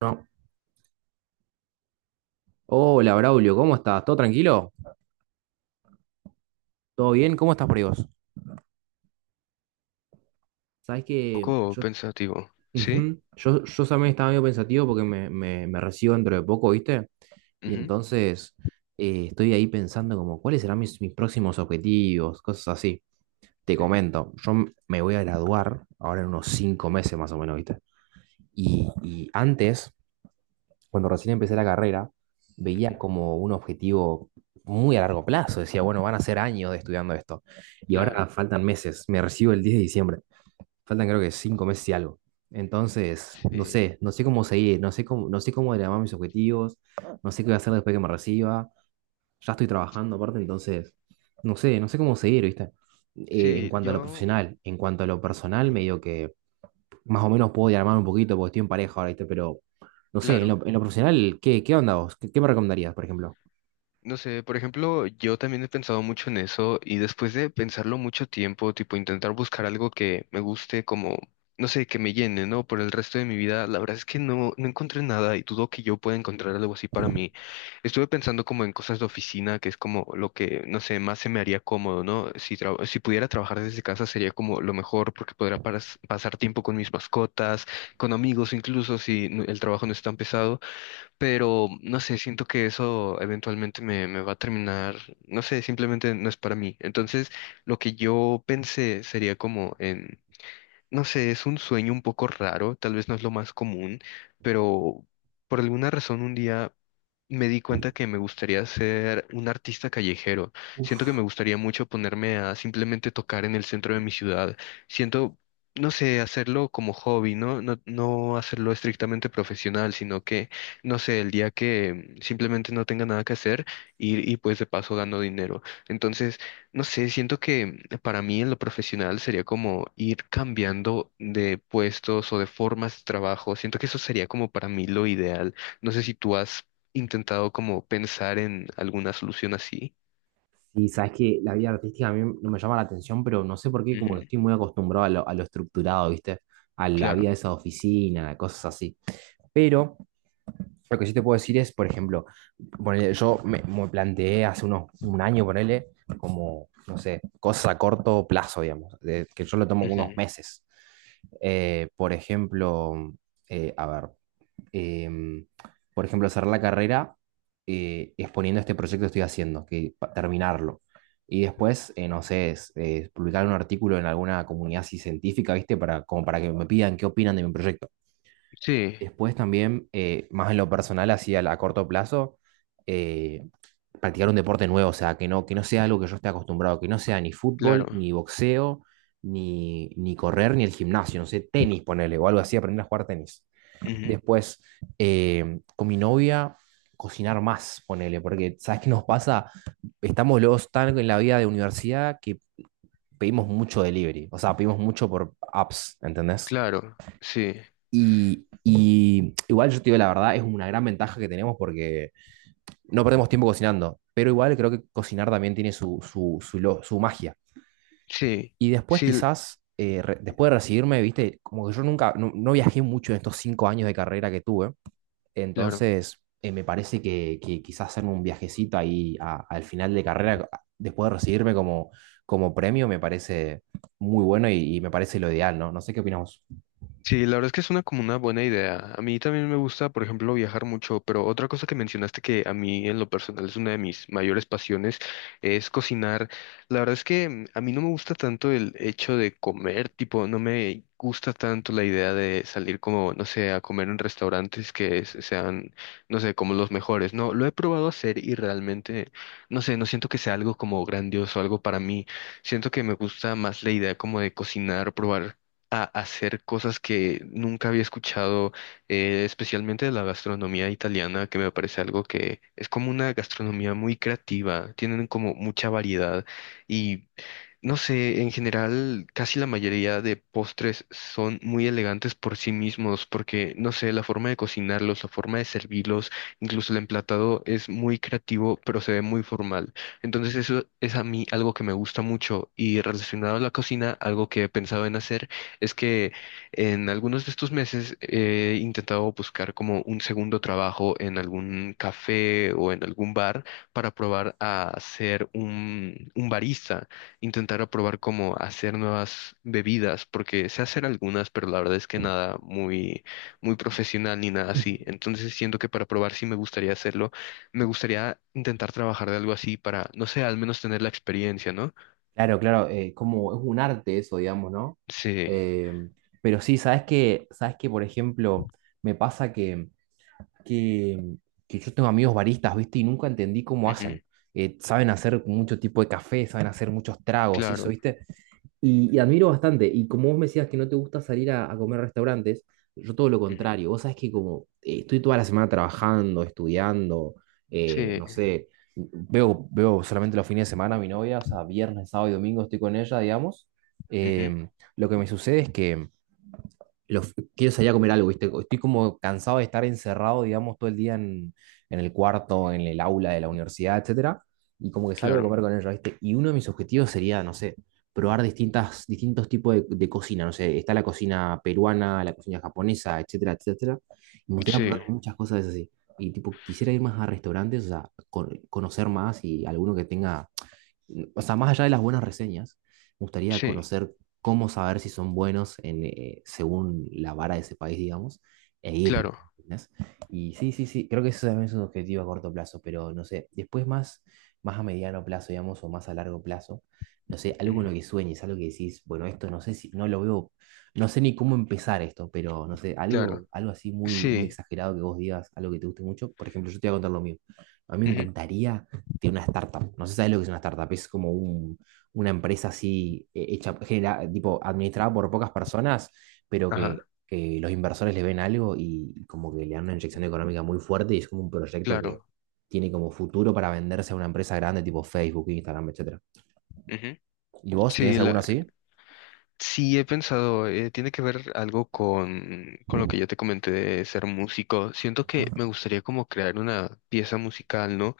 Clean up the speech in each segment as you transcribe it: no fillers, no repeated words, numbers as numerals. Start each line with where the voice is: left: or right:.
right: No. Hola, Braulio, ¿cómo estás? ¿Todo tranquilo? ¿Todo bien? ¿Cómo estás por ahí vos? Sabés que
left: Poco
right: yo,
left: pensativo, ¿sí?
right: ujú, yo también estaba medio pensativo porque me recibo dentro de poco, ¿viste? Y
left: Ujú,
right: entonces estoy ahí pensando como cuáles serán mis próximos objetivos, cosas así. Te
left: sí,
right: comento, yo me voy a graduar ahora en unos 5 meses más o menos, ¿viste? Y antes cuando recién empecé la carrera, veía
left: ujú,
right: como un objetivo muy a largo plazo. Decía, bueno, van a ser años de estudiando esto. Y ahora
left: claro,
right: faltan meses. Me recibo el 10 de diciembre. Faltan creo que 5 meses y algo. Entonces, no
left: sí,
right: sé, no sé cómo seguir, no sé cómo, no sé cómo llamar mis objetivos, no sé qué voy a hacer después que me reciba. Ya estoy trabajando aparte, entonces, no sé, no sé cómo seguir, ¿viste? En
left: sí,
right: cuanto a lo
left: yo,
right: profesional, en cuanto a lo personal,
left: ujú,
right: medio que más o menos puedo diagramar un poquito porque estoy en pareja ahora, ¿viste? Pero no sé, en
left: claro,
right: lo, en lo profesional, ¿qué onda vos? ¿Qué me recomendarías, por ejemplo?
left: no sé, por ejemplo, yo también he pensado mucho en eso y después de pensarlo mucho tiempo, tipo intentar buscar algo que me guste como, no sé, que me llene, ¿no? Por el resto de mi vida, la verdad es que no encontré nada y dudo que yo pueda encontrar algo así para mí. Estuve pensando como en cosas de oficina, que es como lo que, no sé, más se me haría cómodo, ¿no? Si pudiera trabajar desde casa sería como lo mejor porque podría pasar tiempo con mis mascotas, con amigos, incluso el trabajo no es tan pesado, pero no sé, siento que eso eventualmente me va a terminar, no sé, simplemente no es para mí. Entonces, lo que yo pensé sería como en, no sé, es un sueño un poco raro, tal vez no es lo más común, pero por alguna razón un día me di cuenta que me gustaría ser un artista callejero. Siento que
right: Uf.
left: me gustaría mucho ponerme a simplemente tocar en el centro de mi ciudad. Siento, no sé, hacerlo como hobby, ¿no? No hacerlo estrictamente profesional, sino que, no sé, el día que simplemente no tenga nada que hacer y pues de paso gano dinero. Entonces, no sé, siento que para mí en lo profesional sería como ir cambiando de puestos o de formas de trabajo. Siento que eso sería como para mí lo ideal. No sé si tú has intentado como pensar en alguna solución así.
right: Y sabes que la vida artística a mí no me llama la atención, pero no sé por qué,
left: Ujú,
right: como que estoy muy acostumbrado a lo estructurado, ¿viste? A la vida
left: claro,
right: de esa oficina, cosas así. Pero lo que sí te puedo decir es, por ejemplo, ponele, yo me planteé hace un año, ponele, como, no sé, cosas a corto plazo, digamos, que yo lo tomo unos
left: ujú,
right: meses. Por ejemplo, a ver. em, por ejemplo, cerrar la carrera exponiendo este proyecto que estoy haciendo, que terminarlo. Y después, no sé, publicar un artículo en alguna comunidad así científica, ¿viste? Para, como para que me pidan qué opinan de mi proyecto.
left: sí,
right: Después también, más en lo personal, así a corto plazo, eh, practicar un deporte nuevo, o sea, que no sea algo que yo esté acostumbrado, que no sea ni fútbol,
left: claro,
right: ni boxeo, ni correr, ni el gimnasio, no sé, tenis, ponerle o algo así, aprender a jugar tenis.
left: ujú,
right: Después, con mi novia, cocinar más, ponele, porque ¿sabes qué nos pasa? Estamos los tan en la vida de universidad que pedimos mucho delivery, o sea, pedimos mucho por apps, ¿entendés?
left: claro, sí,
right: Y igual yo te digo la verdad, es una gran ventaja que tenemos porque no perdemos tiempo cocinando, pero igual creo que cocinar también tiene su magia.
left: sí,
right: Y después
left: sí, l-
right: quizás, después de recibirme, viste, como que yo nunca, no viajé mucho en estos 5 años de carrera que tuve,
left: claro.
right: entonces, me parece que quizás hacerme un viajecito ahí al final de carrera, después de recibirme como premio, me parece muy bueno y me parece lo ideal, ¿no? No sé qué opinamos.
left: Sí, la verdad es que es una como una buena idea. A mí también me gusta, por ejemplo, viajar mucho, pero otra cosa que mencionaste que a mí en lo personal es una de mis mayores pasiones es cocinar. La verdad es que a mí no me gusta tanto el hecho de comer, tipo, no me gusta tanto la idea de salir como, no sé, a comer en restaurantes sean, no sé, como los mejores. No, lo he probado a hacer y realmente, no sé, no siento que sea algo como grandioso, algo para mí. Siento que me gusta más la idea como de cocinar, probar a hacer cosas que nunca había escuchado, especialmente de la gastronomía italiana, que me parece algo que es como una gastronomía muy creativa, tienen como mucha variedad y no sé, en general casi la mayoría de postres son muy elegantes por sí mismos, porque no sé, la forma de cocinarlos, la forma de servirlos, incluso el emplatado es muy creativo, pero se ve muy formal. Entonces eso es a mí algo que me gusta mucho y relacionado a la cocina, algo que he pensado en hacer es que en algunos de estos meses he intentado buscar como un segundo trabajo en algún café o en algún bar para probar a ser un barista, intentar aprobar cómo hacer nuevas bebidas, porque sé hacer algunas, pero la verdad es que nada muy, muy profesional ni nada
right: Ujú.
left: así. Entonces siento que para probar sí me gustaría hacerlo. Me gustaría intentar trabajar de algo así para, no sé, al menos tener la experiencia, ¿no?
right: Claro, claro, como es un arte eso, digamos, ¿no?
left: Sí,
right: Eh, pero sí, sabes que, por ejemplo, me pasa que, que yo tengo amigos baristas, ¿viste? Y nunca entendí cómo
left: ujú,
right: hacen. Saben hacer mucho tipo de café, saben hacer muchos tragos y eso,
left: claro,
right: ¿viste? Y admiro bastante. Y como vos me decías que no te gusta salir a comer a restaurantes, yo todo lo
left: ujú,
right: contrario. Vos sabés que como estoy toda la semana trabajando, estudiando,
left: sí,
right: no sé, veo solamente los fines de semana a mi novia, o sea, viernes, sábado y domingo estoy con ella, digamos.
left: ujú,
right: Em, lo que me sucede es que lo- quiero salir a comer algo, ¿viste? Estoy como cansado de estar encerrado, digamos, todo el día en el cuarto, en el aula de la universidad, etcétera, y como que salgo a comer
left: claro,
right: con ellos, ¿viste? Y uno de mis objetivos sería, no sé, probar distintos tipos de cocina, no sé, está la cocina peruana, la cocina japonesa, etcétera, etcétera, y me gustaría probar
left: sí,
right: muchas cosas así. Y tipo, quisiera ir más a restaurantes, o sea, conocer más y alguno que tenga o sea, más allá de las buenas reseñas, me gustaría
left: sí,
right: conocer cómo saber si son buenos en, según la vara de ese país, digamos, e ir.
left: claro,
right: ¿Entendés? Y sí, sí, sí, creo que eso también es un objetivo a corto plazo, pero no sé, después más, a mediano plazo, digamos, o más a largo plazo, no sé, algo con lo
left: ujú,
right: que sueñes, algo que decís, bueno, esto no sé si, no lo veo, no sé ni cómo empezar esto, pero no sé,
left: claro,
right: algo, algo así muy, muy
left: sí,
right: exagerado que vos digas, algo que te guste mucho. Por ejemplo, yo te voy a contar lo mío. A mí me
left: ujú,
right: encantaría tiene una startup. No sé si sabes lo que es una startup. Es como una empresa así hecha, tipo, administrada por pocas personas, pero que,
left: ajá,
right: que los inversores le ven algo y como que le dan una inyección económica muy fuerte y es como un proyecto que
left: claro,
right: tiene como futuro para venderse a una empresa grande tipo Facebook, Instagram, etcétera.
left: ujú,
right: ¿Y vos tenés
left: sí,
right: alguno
left: la,
right: así?
left: sí, he pensado, tiene que ver algo con lo que yo te comenté de ser músico. Siento que me
right: Ujú.
left: gustaría como crear una pieza musical, ¿no?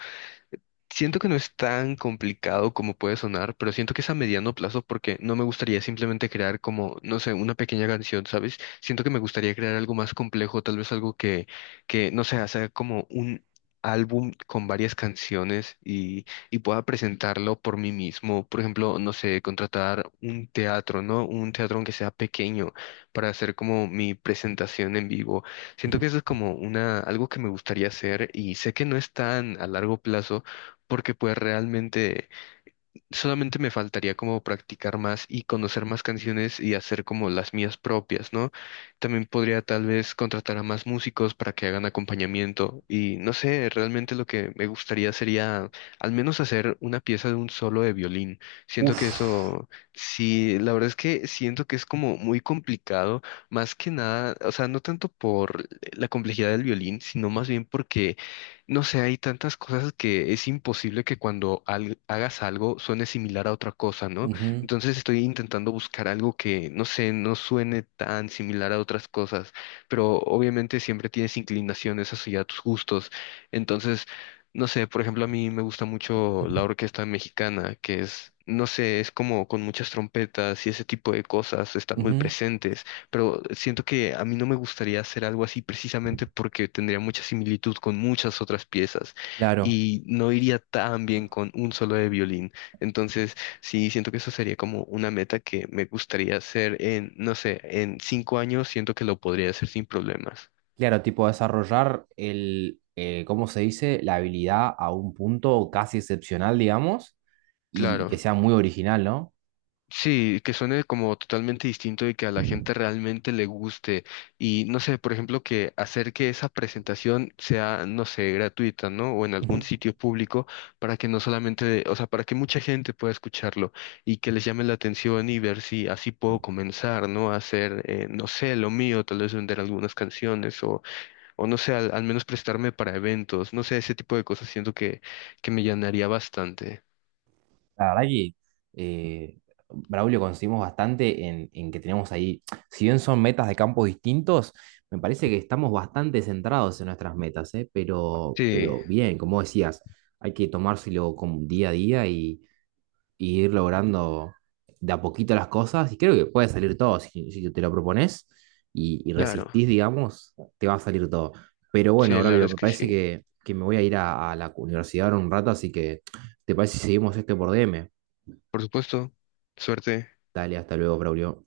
left: Siento que no es tan complicado como puede sonar, pero siento que es a mediano plazo porque no me gustaría simplemente crear como, no sé, una pequeña canción, ¿sabes? Siento que me gustaría crear algo más complejo, tal vez algo que no sé, hacer como un álbum con varias canciones y pueda presentarlo por mí mismo. Por ejemplo, no sé, contratar un teatro, ¿no? Un teatro aunque sea pequeño para hacer como mi presentación en vivo. Siento que
right: Ujú.
left: eso es como una, algo que me gustaría hacer y sé que no es tan a largo plazo porque pues realmente solamente me faltaría como practicar más y conocer más canciones y hacer como las mías propias, ¿no? También podría tal vez contratar a más músicos para que hagan acompañamiento y no sé, realmente lo que me gustaría sería al menos hacer una pieza de un solo de violín. Siento que
right: Uf,
left: eso, sí, la verdad es que siento que es como muy complicado, más que nada, o sea, no tanto por la complejidad del violín, sino más bien porque no sé, hay tantas cosas que es imposible que cuando hagas algo suene similar a otra cosa, ¿no?
right: ujú,
left: Entonces estoy intentando buscar algo que, no sé, no suene tan similar a otras cosas, pero obviamente siempre tienes inclinaciones hacia tus gustos. Entonces, no sé, por ejemplo, a mí me gusta mucho la orquesta mexicana, que es, no sé, es como con muchas trompetas y ese tipo de cosas están muy
right: ujú,
left: presentes, pero siento que a mí no me gustaría hacer algo así precisamente porque tendría mucha similitud con muchas otras piezas
right: claro,
left: y no iría tan bien con un solo de violín. Entonces, sí, siento que eso sería como una meta que me gustaría hacer en, no sé, en 5 años, siento que lo podría hacer sin problemas.
right: claro, tipo desarrollar ¿cómo se dice? La habilidad a un punto casi excepcional, digamos, y que
left: Claro.
right: sea muy original, ¿no?
left: Sí, que suene como totalmente distinto y que a la gente realmente le guste. Y no sé, por ejemplo, que hacer que esa presentación sea, no sé, gratuita, ¿no? O en algún
right: Ujú.
left: sitio público para que no solamente, o sea, para que mucha gente pueda escucharlo y que les llame la atención y ver si así puedo comenzar, ¿no? A hacer, no sé, lo mío, tal vez vender algunas canciones o no sé, al, al menos prestarme para eventos, no sé, ese tipo de cosas siento que me llenaría bastante.
right: La verdad que eh, Braulio coincidimos bastante en que tenemos ahí, si bien son metas de campos distintos, me parece que estamos bastante centrados en nuestras metas, ¿eh? Pero,
left: Sí,
right: pero bien, como decías, hay que tomárselo como día a día y ir logrando de a poquito las cosas. Y creo que puede salir todo. Si te lo propones y
left: claro,
right: resistís, digamos, te va a salir todo. Pero bueno,
left: sí, claro
right: Braulio,
left: es
right: me
left: que
right: parece
left: sí.
right: que me voy a ir a la universidad ahora un rato, así que ¿te parece si seguimos esto por DM?
left: Por supuesto, suerte.
right: Dale, hasta luego, Braulio.